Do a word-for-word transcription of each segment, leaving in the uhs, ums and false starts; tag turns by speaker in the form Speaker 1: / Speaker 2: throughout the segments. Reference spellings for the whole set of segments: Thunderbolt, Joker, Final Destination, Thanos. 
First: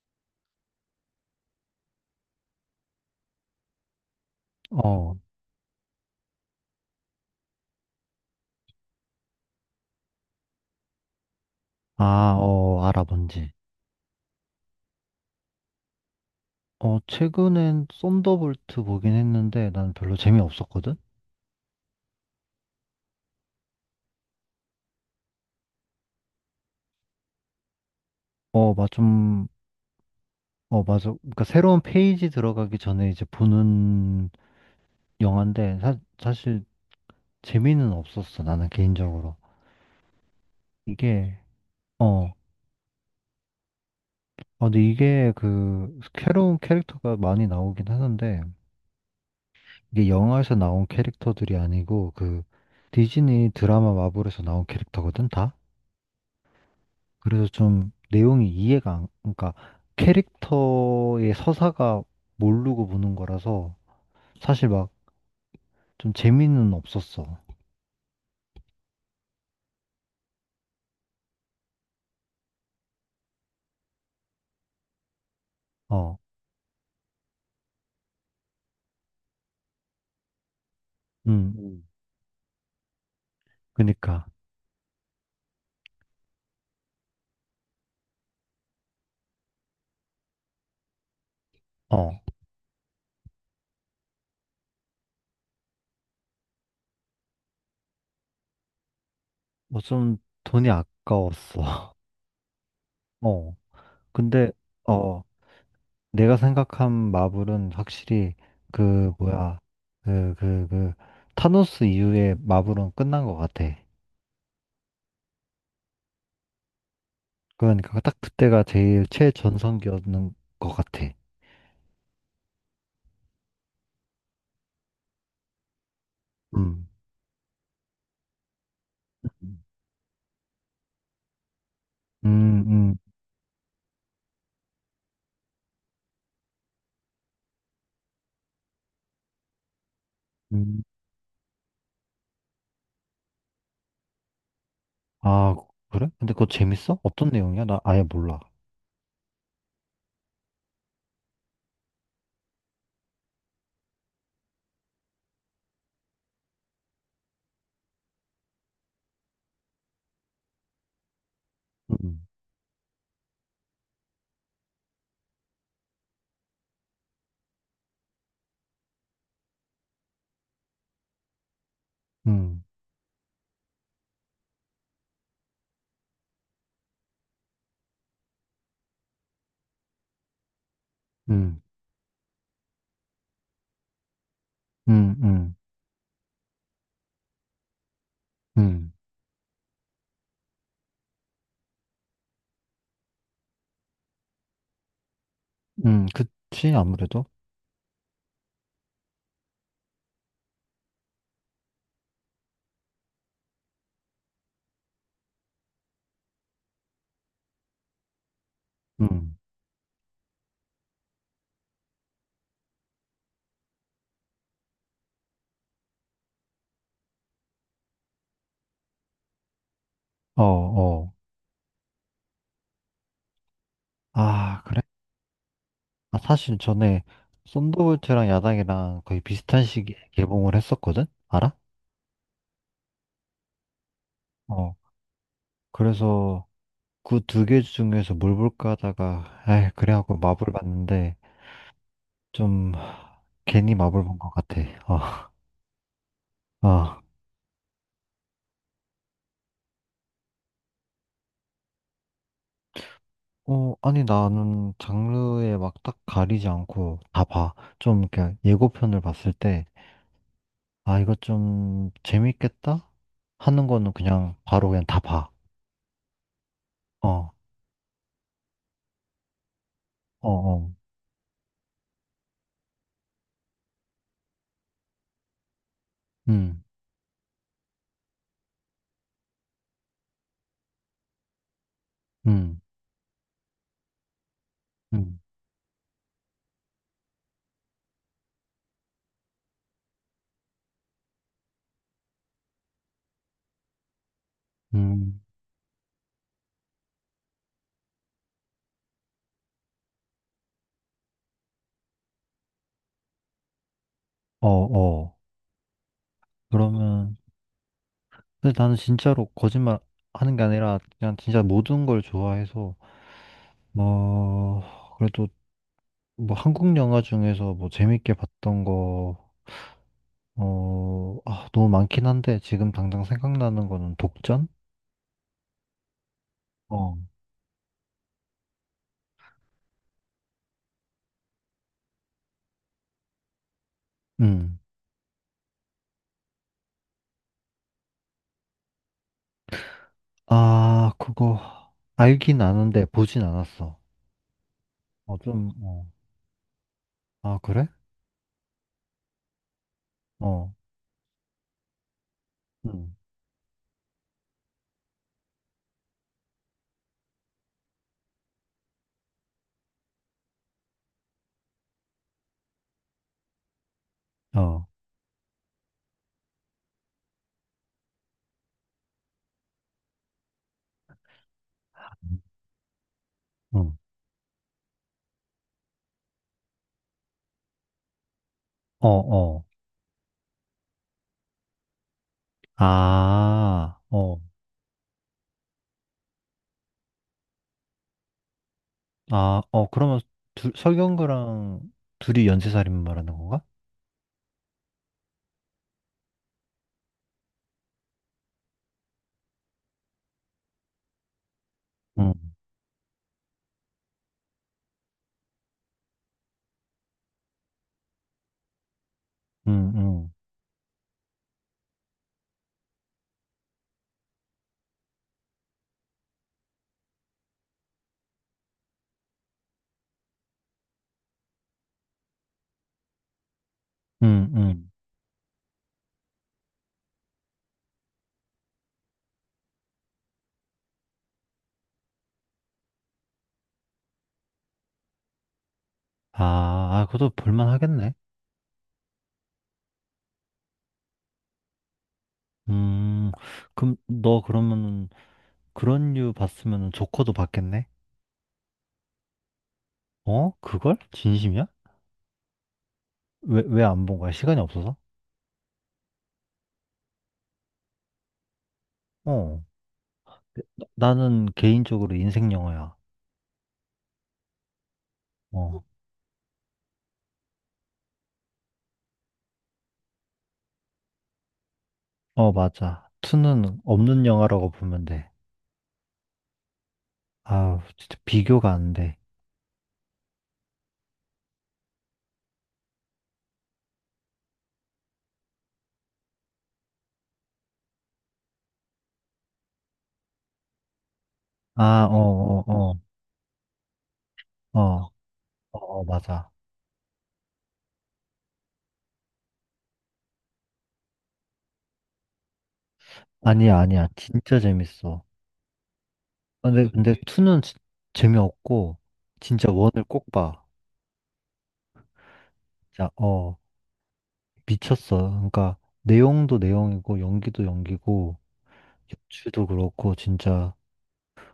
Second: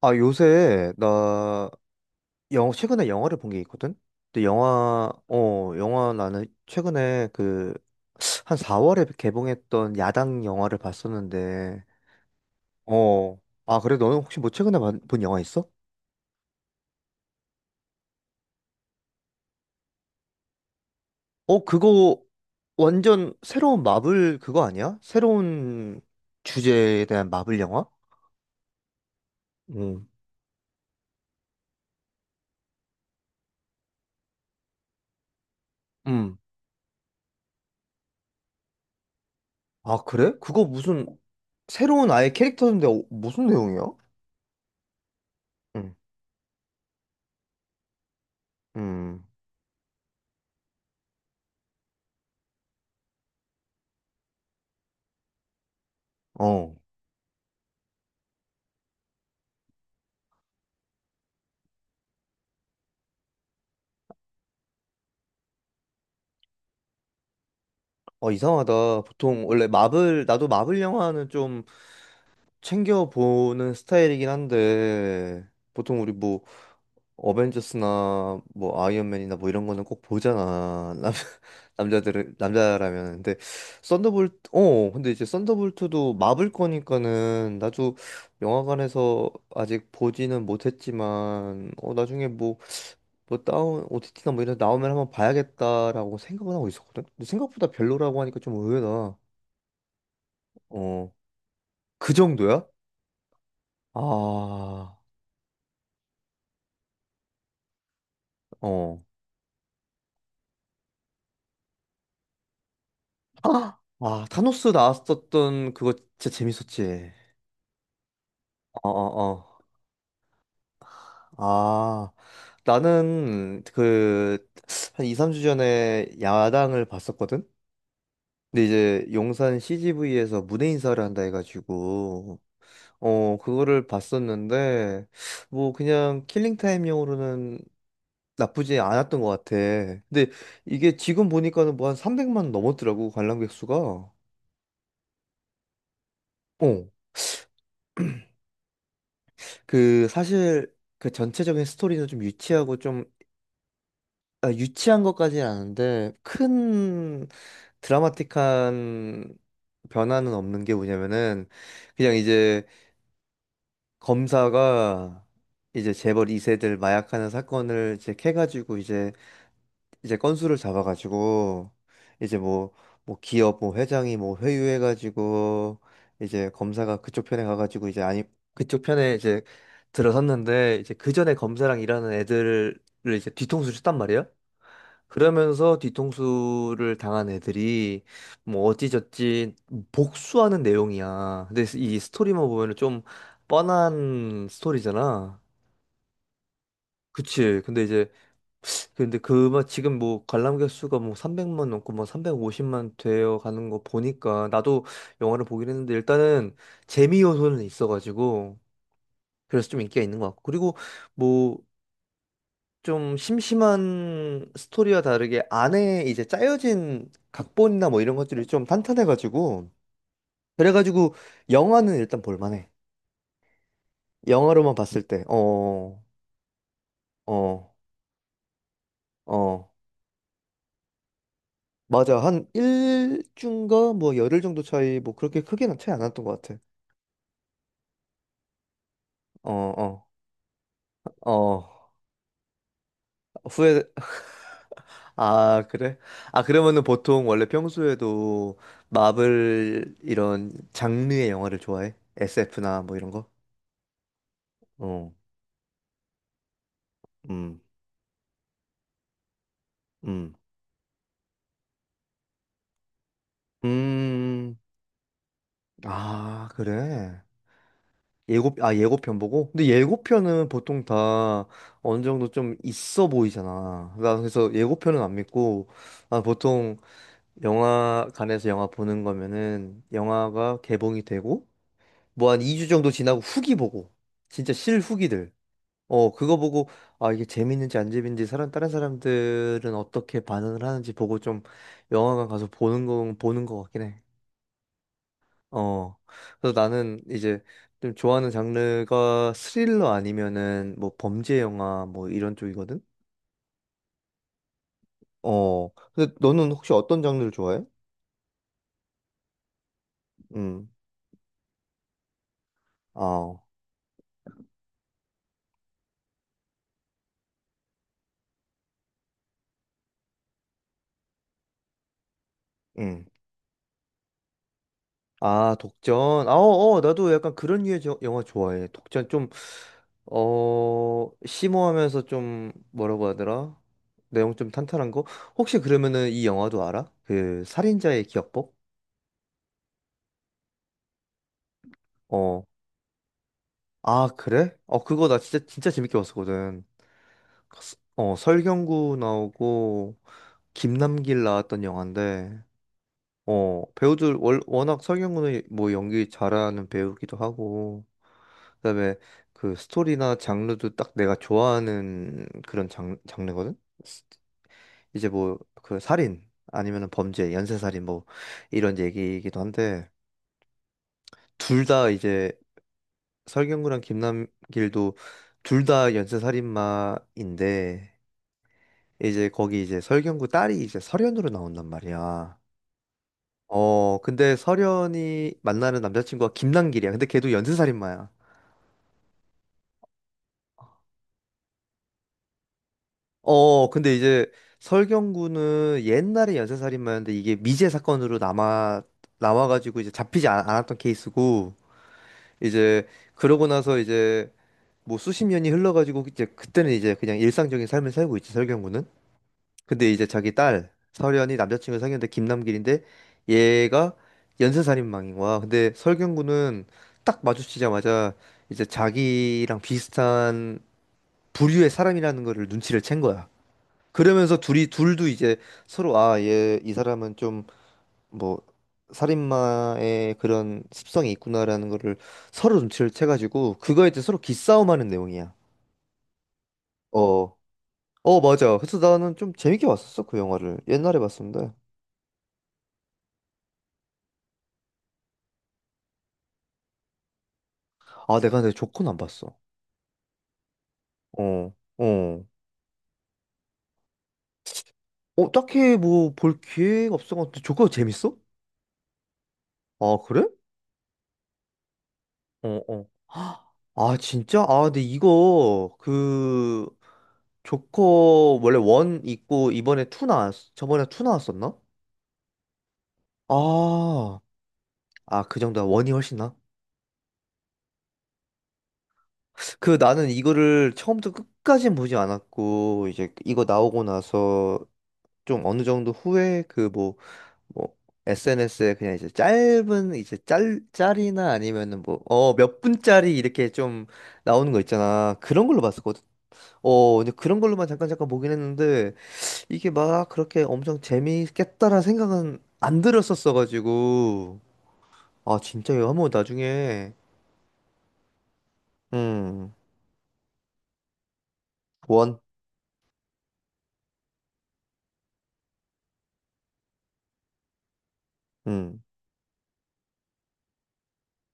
Speaker 1: 아, 요새 나 영어 최근에 영화를 본 게 있거든. 근데 영화
Speaker 2: 어,
Speaker 1: 어, 영화 나는 최근에 그 한 사월에 개봉했던 야당 영화를 봤었는데.
Speaker 2: 아, 어, 알아,
Speaker 1: 어.
Speaker 2: 뭔지.
Speaker 1: 아, 그래? 너는 혹시 뭐 최근에 봐- 본 영화 있어?
Speaker 2: 어, 최근엔 썬더볼트 보긴 했는데 난 별로 재미없었거든?
Speaker 1: 어, 그거 완전 새로운 마블 그거 아니야? 새로운 주제에 대한 마블 영화?
Speaker 2: 어, 맞 좀,
Speaker 1: 응.
Speaker 2: 어, 맞아. 그러니까 새로운 페이지 들어가기 전에 이제 보는 영화인데 사,
Speaker 1: 음.
Speaker 2: 사실 재미는 없었어, 나는 개인적으로.
Speaker 1: 아, 그래? 그거 무슨
Speaker 2: 이게,
Speaker 1: 새로운 아예
Speaker 2: 어,
Speaker 1: 캐릭터인데 어, 무슨 내용이야?
Speaker 2: 아, 근데 이게
Speaker 1: 응.
Speaker 2: 그 새로운 캐릭터가 많이 나오긴 하는데
Speaker 1: 음.
Speaker 2: 이게 영화에서 나온 캐릭터들이 아니고 그 디즈니 드라마 마블에서 나온 캐릭터거든, 다?
Speaker 1: 어.
Speaker 2: 그래서 좀 내용이 이해가 안, 그러니까 캐릭터의 서사가 모르고 보는 거라서 사실 막 좀 재미는 없었어.
Speaker 1: 어, 이상하다. 보통 원래 마블, 나도 마블 영화는 좀 챙겨보는 스타일이긴 한데, 보통 우리
Speaker 2: 어,
Speaker 1: 뭐 어벤져스나 뭐 아이언맨이나 뭐 이런 거는 꼭 보잖아. 남,
Speaker 2: 음, 음.
Speaker 1: 남자들은, 남자라면. 근데
Speaker 2: 그니까,
Speaker 1: 썬더볼트, 어, 근데 이제 썬더볼트도 마블 거니까는 나도 영화관에서 아직 보지는 못했지만, 어,
Speaker 2: 어,
Speaker 1: 나중에 뭐, 뭐 다운, 오티티나 뭐 이런 데 나오면 한번 봐야겠다라고 생각은 하고 있었거든? 근데 생각보다 별로라고 하니까 좀 의외다.
Speaker 2: 뭐좀 돈이
Speaker 1: 어,
Speaker 2: 아까웠어.
Speaker 1: 그 정도야?
Speaker 2: 어, 근데,
Speaker 1: 아,
Speaker 2: 어, 내가 생각한 마블은 확실히
Speaker 1: 어.
Speaker 2: 그, 뭐야, 그, 그, 그, 타노스 이후에 마블은 끝난 것 같아.
Speaker 1: 아, 아, 타노스 나왔었던 그거 진짜 재밌었지.
Speaker 2: 그러니까 딱 그때가
Speaker 1: 어,
Speaker 2: 제일
Speaker 1: 어, 어.
Speaker 2: 최전성기였는 것 같아.
Speaker 1: 아, 나는 그, 한 이, 삼 주 전에 야당을
Speaker 2: 음.
Speaker 1: 봤었거든? 근데 이제 용산
Speaker 2: 음,
Speaker 1: 씨지비에서 무대 인사를 한다 해가지고,
Speaker 2: 음.
Speaker 1: 어, 그거를 봤었는데, 뭐 그냥 킬링타임용으로는 나쁘지 않았던 것 같아. 근데
Speaker 2: 음.
Speaker 1: 이게 지금 보니까는 뭐 한 삼백만 넘었더라고, 관람객 수가.
Speaker 2: 아, 그래? 근데 그거
Speaker 1: 어,
Speaker 2: 재밌어? 어떤 내용이야? 나 아예 몰라.
Speaker 1: 그 사실 그 전체적인 스토리는 좀 유치하고 좀, 아, 유치한 것까지는 아닌데 큰 드라마틱한 변화는 없는 게 뭐냐면은, 그냥
Speaker 2: 음,
Speaker 1: 이제 검사가 이제 재벌 이세들 마약하는 사건을 이제 캐가지고 이제 이제 건수를 잡아가지고 이제
Speaker 2: 음,
Speaker 1: 뭐 뭐 기업 뭐 회장이 뭐 회유해가지고 이제 검사가 그쪽 편에 가가지고, 이제 아니, 그쪽 편에 이제 들어섰는데, 이제 그 전에
Speaker 2: 음,
Speaker 1: 검사랑 일하는 애들을 이제 뒤통수를 쳤단 말이에요.
Speaker 2: 음, 음,
Speaker 1: 그러면서 뒤통수를 당한 애들이 뭐
Speaker 2: 음,
Speaker 1: 어찌저찌 복수하는 내용이야. 근데 이 스토리만 보면은 좀 뻔한 스토리잖아.
Speaker 2: 음, 그치, 아무래도.
Speaker 1: 그치. 근데 이제 근데 그, 막 지금 뭐 관람객 수가 뭐 삼백만 넘고 뭐 삼백오십만 되어 가는 거 보니까, 나도 영화를 보긴 했는데, 일단은 재미 요소는 있어가지고,
Speaker 2: 음,
Speaker 1: 그래서 좀 인기가 있는 것 같고, 그리고 뭐 좀 심심한 스토리와 다르게 안에 이제 짜여진 각본이나 뭐 이런 것들이 좀 탄탄해가지고,
Speaker 2: 어, 어.
Speaker 1: 그래가지고 영화는 일단 볼만해.
Speaker 2: 아,
Speaker 1: 영화로만
Speaker 2: 그래?
Speaker 1: 봤을 때, 어.
Speaker 2: 아, 사실 전에
Speaker 1: 어,
Speaker 2: 썬더볼트랑 야당이랑 거의 비슷한
Speaker 1: 어.
Speaker 2: 시기에 개봉을 했었거든? 알아?
Speaker 1: 맞아. 한 일주인가 뭐 열흘 정도
Speaker 2: 어,
Speaker 1: 차이, 뭐 그렇게 크게는 차이 안 났던 것
Speaker 2: 그래서
Speaker 1: 같아.
Speaker 2: 그 두 개 중에서 뭘 볼까 하다가,
Speaker 1: 어,
Speaker 2: 에이, 그래
Speaker 1: 어.
Speaker 2: 하고 마블 봤는데,
Speaker 1: 어.
Speaker 2: 좀, 괜히
Speaker 1: 후회.
Speaker 2: 마블 본 것 같아. 어,
Speaker 1: 아, 그래? 아, 그러면은
Speaker 2: 어.
Speaker 1: 보통 원래 평소에도 마블 이런 장르의 영화를 좋아해? 에스에프나 뭐 이런 거?
Speaker 2: 어, 아니, 나는
Speaker 1: 어.
Speaker 2: 장르에 막 딱 가리지 않고 다 봐.
Speaker 1: 음.
Speaker 2: 좀, 이렇게 예고편을 봤을 때,
Speaker 1: 음.
Speaker 2: 아, 이거 좀 재밌겠다? 하는 거는 그냥
Speaker 1: 음.
Speaker 2: 바로 그냥 다 봐.
Speaker 1: 아, 그래.
Speaker 2: 어,
Speaker 1: 예고 아, 예고편 보고? 근데
Speaker 2: 어,
Speaker 1: 예고편은
Speaker 2: 어.
Speaker 1: 보통 다 어느 정도 좀 있어 보이잖아. 나 그래서 예고편은 안 믿고, 아,
Speaker 2: 음,
Speaker 1: 보통 영화관에서 영화 보는 거면은 영화가 개봉이 되고 뭐 한
Speaker 2: 음,
Speaker 1: 이 주 정도 지나고 후기 보고, 진짜
Speaker 2: 음,
Speaker 1: 실후기들 어 그거 보고, 아, 이게 재밌는지 안 재밌는지 사람 다른 사람들은 어떻게 반응을 하는지 보고, 좀 영화관 가서 보는 거 보는 거 같긴 해.
Speaker 2: 음.
Speaker 1: 어, 그래서 나는 이제 좀 좋아하는 장르가 스릴러 아니면은 뭐 범죄 영화 뭐 이런 쪽이거든.
Speaker 2: 어, 어.
Speaker 1: 어, 근데 너는 혹시 어떤
Speaker 2: 그러면,
Speaker 1: 장르를 좋아해?
Speaker 2: 근데 나는 진짜로 거짓말 하는 게
Speaker 1: 음.
Speaker 2: 아니라, 그냥 진짜 모든 걸 좋아해서,
Speaker 1: 아.
Speaker 2: 뭐, 그래도 뭐 한국 영화 중에서 뭐 재밌게 봤던 거, 어, 아, 너무 많긴 한데 지금 당장
Speaker 1: 음.
Speaker 2: 생각나는 거는 독전?
Speaker 1: 아, 독전. 아, 어, 어,
Speaker 2: 어,
Speaker 1: 나도 약간 그런 류의 저- 영화 좋아해. 독전 좀, 어, 심오하면서 좀, 뭐라고 하더라? 내용 좀
Speaker 2: 음.
Speaker 1: 탄탄한 거? 혹시 그러면은 이 영화도 알아? 그, 살인자의 기억법?
Speaker 2: 아, 그거 알긴
Speaker 1: 어.
Speaker 2: 아는데 보진 않았어.
Speaker 1: 아, 그래? 어, 그거 나
Speaker 2: 어,
Speaker 1: 진짜,
Speaker 2: 좀,
Speaker 1: 진짜
Speaker 2: 어,
Speaker 1: 재밌게 봤었거든.
Speaker 2: 아, 그래?
Speaker 1: 서- 어, 설경구 나오고,
Speaker 2: 어.
Speaker 1: 김남길 나왔던 영화인데,
Speaker 2: 음,
Speaker 1: 어, 배우들, 월, 워낙 설경구는 뭐 연기 잘하는 배우기도 하고, 그다음에 그 스토리나 장르도 딱 내가 좋아하는 그런 장, 장르거든.
Speaker 2: 어.
Speaker 1: 이제 뭐 그 살인 아니면은 범죄, 연쇄살인 뭐 이런 얘기이기도 한데, 둘 다 이제
Speaker 2: 음.
Speaker 1: 설경구랑 김남길도 둘 다 연쇄살인마인데,
Speaker 2: 어,
Speaker 1: 이제
Speaker 2: 어.
Speaker 1: 거기 이제 설경구 딸이 이제 설현으로 나온단 말이야.
Speaker 2: 아,
Speaker 1: 어,
Speaker 2: 어.
Speaker 1: 근데 설현이 만나는 남자친구가 김남길이야. 근데 걔도 연쇄살인마야.
Speaker 2: 아, 어, 그러면 둘, 설경구랑 둘이 연쇄살인 말하는 건가?
Speaker 1: 어, 근데 이제 설경구는 옛날에 연쇄살인마였는데, 이게 미제 사건으로 남아 남아가지고 이제 잡히지 않, 않았던 케이스고,
Speaker 2: 응,
Speaker 1: 이제 그러고 나서 이제 뭐 수십 년이 흘러가지고, 이제 그때는 이제 그냥 일상적인 삶을 살고 있지, 설경구는.
Speaker 2: 응,
Speaker 1: 근데 이제
Speaker 2: 응,
Speaker 1: 자기 딸 설현이 남자친구 사귀는데 김남길인데 얘가 연쇄살인마인 거야. 근데 설경구는 딱 마주치자마자 이제 자기랑 비슷한 부류의 사람이라는 거를 눈치를 챈 거야.
Speaker 2: 응,
Speaker 1: 그러면서 둘이,
Speaker 2: 응.
Speaker 1: 둘도 이제 서로, 아, 얘, 이 사람은 좀 뭐 살인마의 그런 습성이 있구나라는 거를 서로 눈치를 채가지고 그거에 대해 서로 기싸움하는 내용이야.
Speaker 2: 아, 아, 그것도
Speaker 1: 어,
Speaker 2: 볼만 하겠네.
Speaker 1: 어, 맞아. 그래서 나는 좀 재밌게 봤었어. 그 영화를 옛날에 봤었는데.
Speaker 2: 음, 그럼 너 그러면 그런 류 봤으면 조커도 봤겠네?
Speaker 1: 아, 내가 내 조커는 안 봤어.
Speaker 2: 어? 그걸? 진심이야?
Speaker 1: 어, 어.
Speaker 2: 왜, 왜 안 본 거야? 시간이 없어서?
Speaker 1: 어, 딱히 뭐 볼 기회가 없어가지고. 조커 재밌어?
Speaker 2: 어.
Speaker 1: 아, 그래?
Speaker 2: 나- 나는 개인적으로 인생
Speaker 1: 어,
Speaker 2: 영화야.
Speaker 1: 어. 헉, 아, 진짜? 아, 근데
Speaker 2: 어.
Speaker 1: 이거, 그, 조커, 원래 원 있고, 이번에 투 나왔, 저번에 투 나왔었나?
Speaker 2: 어, 맞아. 투는 없는
Speaker 1: 아,
Speaker 2: 영화라고 보면 돼.
Speaker 1: 아, 그 정도야. 원이 훨씬 나?
Speaker 2: 아우, 진짜 비교가 안 돼.
Speaker 1: 그, 나는 이거를 처음부터 끝까진 보지 않았고, 이제 이거 나오고 나서 좀 어느 정도 후에 그 뭐, 뭐, 에스엔에스에 그냥 이제 짧은, 이제 짤, 짤이나 아니면은
Speaker 2: 아,
Speaker 1: 뭐, 어,
Speaker 2: 어,
Speaker 1: 몇
Speaker 2: 어,
Speaker 1: 분짜리 이렇게 좀 나오는 거
Speaker 2: 어, 어,
Speaker 1: 있잖아. 그런 걸로
Speaker 2: 어, 어,
Speaker 1: 봤었거든.
Speaker 2: 맞아.
Speaker 1: 어, 근데 그런 걸로만 잠깐 잠깐 보긴 했는데, 이게 막 그렇게 엄청 재미있겠다라는 생각은 안
Speaker 2: 아니야, 아니야.
Speaker 1: 들었었어가지고.
Speaker 2: 진짜 재밌어.
Speaker 1: 아, 진짜 이거 한번
Speaker 2: 아, 근데,
Speaker 1: 나중에.
Speaker 2: 근데 투는 진- 재미없고, 진짜
Speaker 1: 음,
Speaker 2: 원을 꼭 봐.
Speaker 1: 원,
Speaker 2: 진짜, 어, 미쳤어. 그러니까, 내용도 내용이고, 연기도 연기고,
Speaker 1: 음.
Speaker 2: 도 그렇고 진짜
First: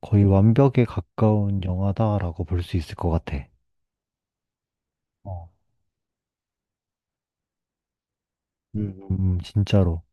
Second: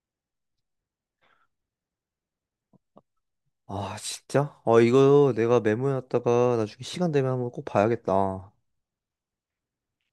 Speaker 2: 거의 완벽에 가까운 영화다라고 볼 수 있을 것 같아.
Speaker 1: 아, 진짜? 어, 이거
Speaker 2: 어.
Speaker 1: 내가 메모해놨다가 나중에 시간 되면 한번 꼭 봐야겠다.
Speaker 2: 음, 음, 진짜로.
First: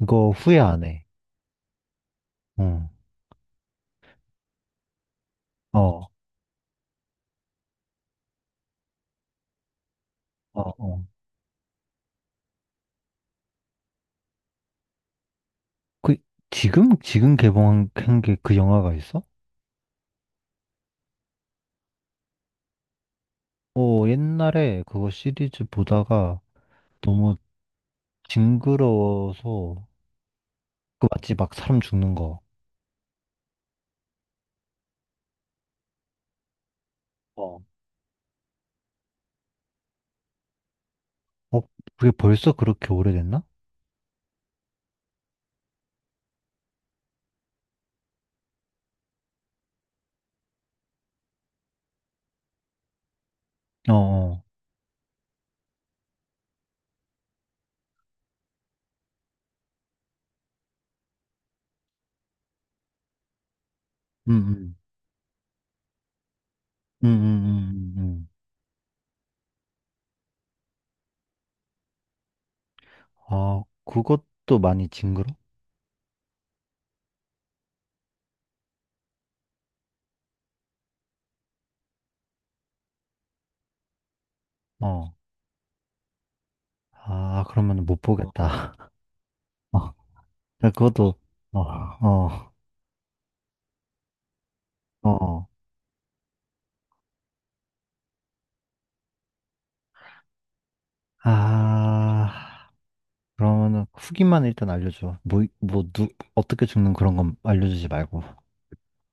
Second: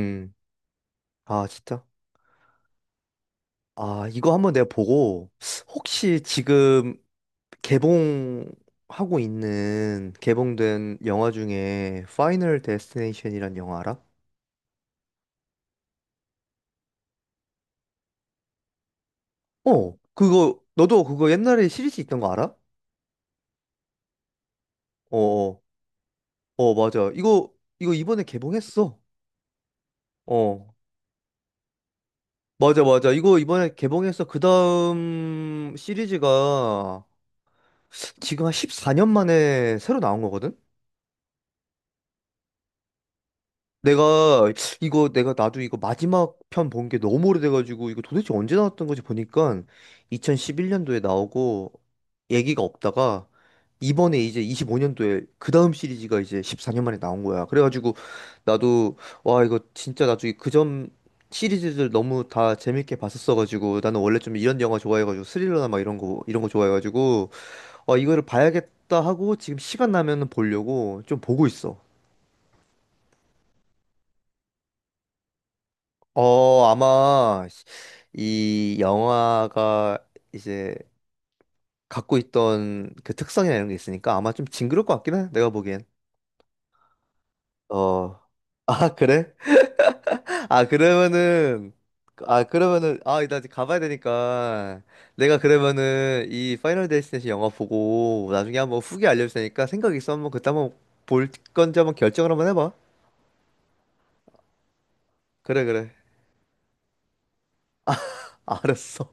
Speaker 2: 이거 후회 안 해.
Speaker 1: 아, 진짜?
Speaker 2: 응.
Speaker 1: 아, 이거 한번 내가 보고.
Speaker 2: 어,
Speaker 1: 혹시 지금 개봉하고 있는
Speaker 2: 어,
Speaker 1: 개봉된
Speaker 2: 어.
Speaker 1: 영화 중에 파이널 데스티네이션이란 영화 알아?
Speaker 2: 그, 지금, 지금 개봉한 게 그 영화가 있어?
Speaker 1: 어, 그거, 너도 그거 옛날에 시리즈 있던 거 알아?
Speaker 2: 어, 옛날에 그거
Speaker 1: 어, 어,
Speaker 2: 시리즈 보다가
Speaker 1: 어, 맞아.
Speaker 2: 너무
Speaker 1: 이거, 이거, 이번에 개봉했어.
Speaker 2: 징그러워서,
Speaker 1: 어,
Speaker 2: 그 맞지? 막 사람 죽는 거.
Speaker 1: 맞아, 맞아. 이거 이번에 개봉해서 그 다음 시리즈가
Speaker 2: 어.
Speaker 1: 지금 한 십사 년 만에 새로 나온 거거든?
Speaker 2: 어, 그게 벌써 그렇게 오래됐나?
Speaker 1: 내가 이거 내가 나도 이거 마지막 편 본 게 너무 오래돼가지고, 이거 도대체 언제 나왔던 거지 보니까 이천십일 년도에 나오고 얘기가 없다가
Speaker 2: 어,
Speaker 1: 이번에 이제
Speaker 2: 어.
Speaker 1: 이십오 년도에 그 다음 시리즈가 이제 십사 년 만에 나온 거야. 그래가지고 나도, 와, 이거 진짜 나중에, 그 전 시리즈들 너무 다 재밌게 봤었어가지고, 나는 원래
Speaker 2: 음,
Speaker 1: 좀 이런
Speaker 2: 음.
Speaker 1: 영화 좋아해가지고, 스릴러나 막 이런 거, 이런 거
Speaker 2: 음,
Speaker 1: 좋아해가지고,
Speaker 2: 음, 음,
Speaker 1: 아,
Speaker 2: 음.
Speaker 1: 이거를
Speaker 2: 음.
Speaker 1: 봐야겠다 하고, 지금 시간 나면은 보려고 좀 보고 있어.
Speaker 2: 아, 그것도 많이 징그러?
Speaker 1: 어, 아마 이 영화가 이제 갖고 있던 그 특성이나 이런 게 있으니까 아마 좀 징그러울 것
Speaker 2: 어.
Speaker 1: 같긴 해. 내가 보기엔.
Speaker 2: 아, 그러면 못 어,
Speaker 1: 어.
Speaker 2: 보겠다.
Speaker 1: 아, 그래?
Speaker 2: 어,
Speaker 1: 아,
Speaker 2: 나 그것도, 어,
Speaker 1: 그러면은 아,
Speaker 2: 어,
Speaker 1: 그러면은 아, 나 이제 가봐야 되니까, 내가
Speaker 2: 어.
Speaker 1: 그러면은 이 파이널 데스티네이션 영화 보고 나중에 한번 후기 알려줄 테니까, 생각 있어 한번, 그때 한번 볼 건지 한번 결정을 한번
Speaker 2: 아,
Speaker 1: 해봐.
Speaker 2: 그러면은 후기만 일단 알려줘. 뭐,
Speaker 1: 그래,
Speaker 2: 뭐,
Speaker 1: 그래.
Speaker 2: 누, 어떻게 죽는 그런 건 알려주지 말고.
Speaker 1: 알았어.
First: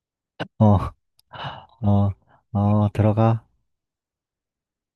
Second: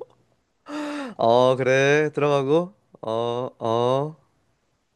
Speaker 2: 어,
Speaker 1: 어, 그래.
Speaker 2: 어,
Speaker 1: 들어가고.
Speaker 2: 어, 들어가.
Speaker 1: 어, 어.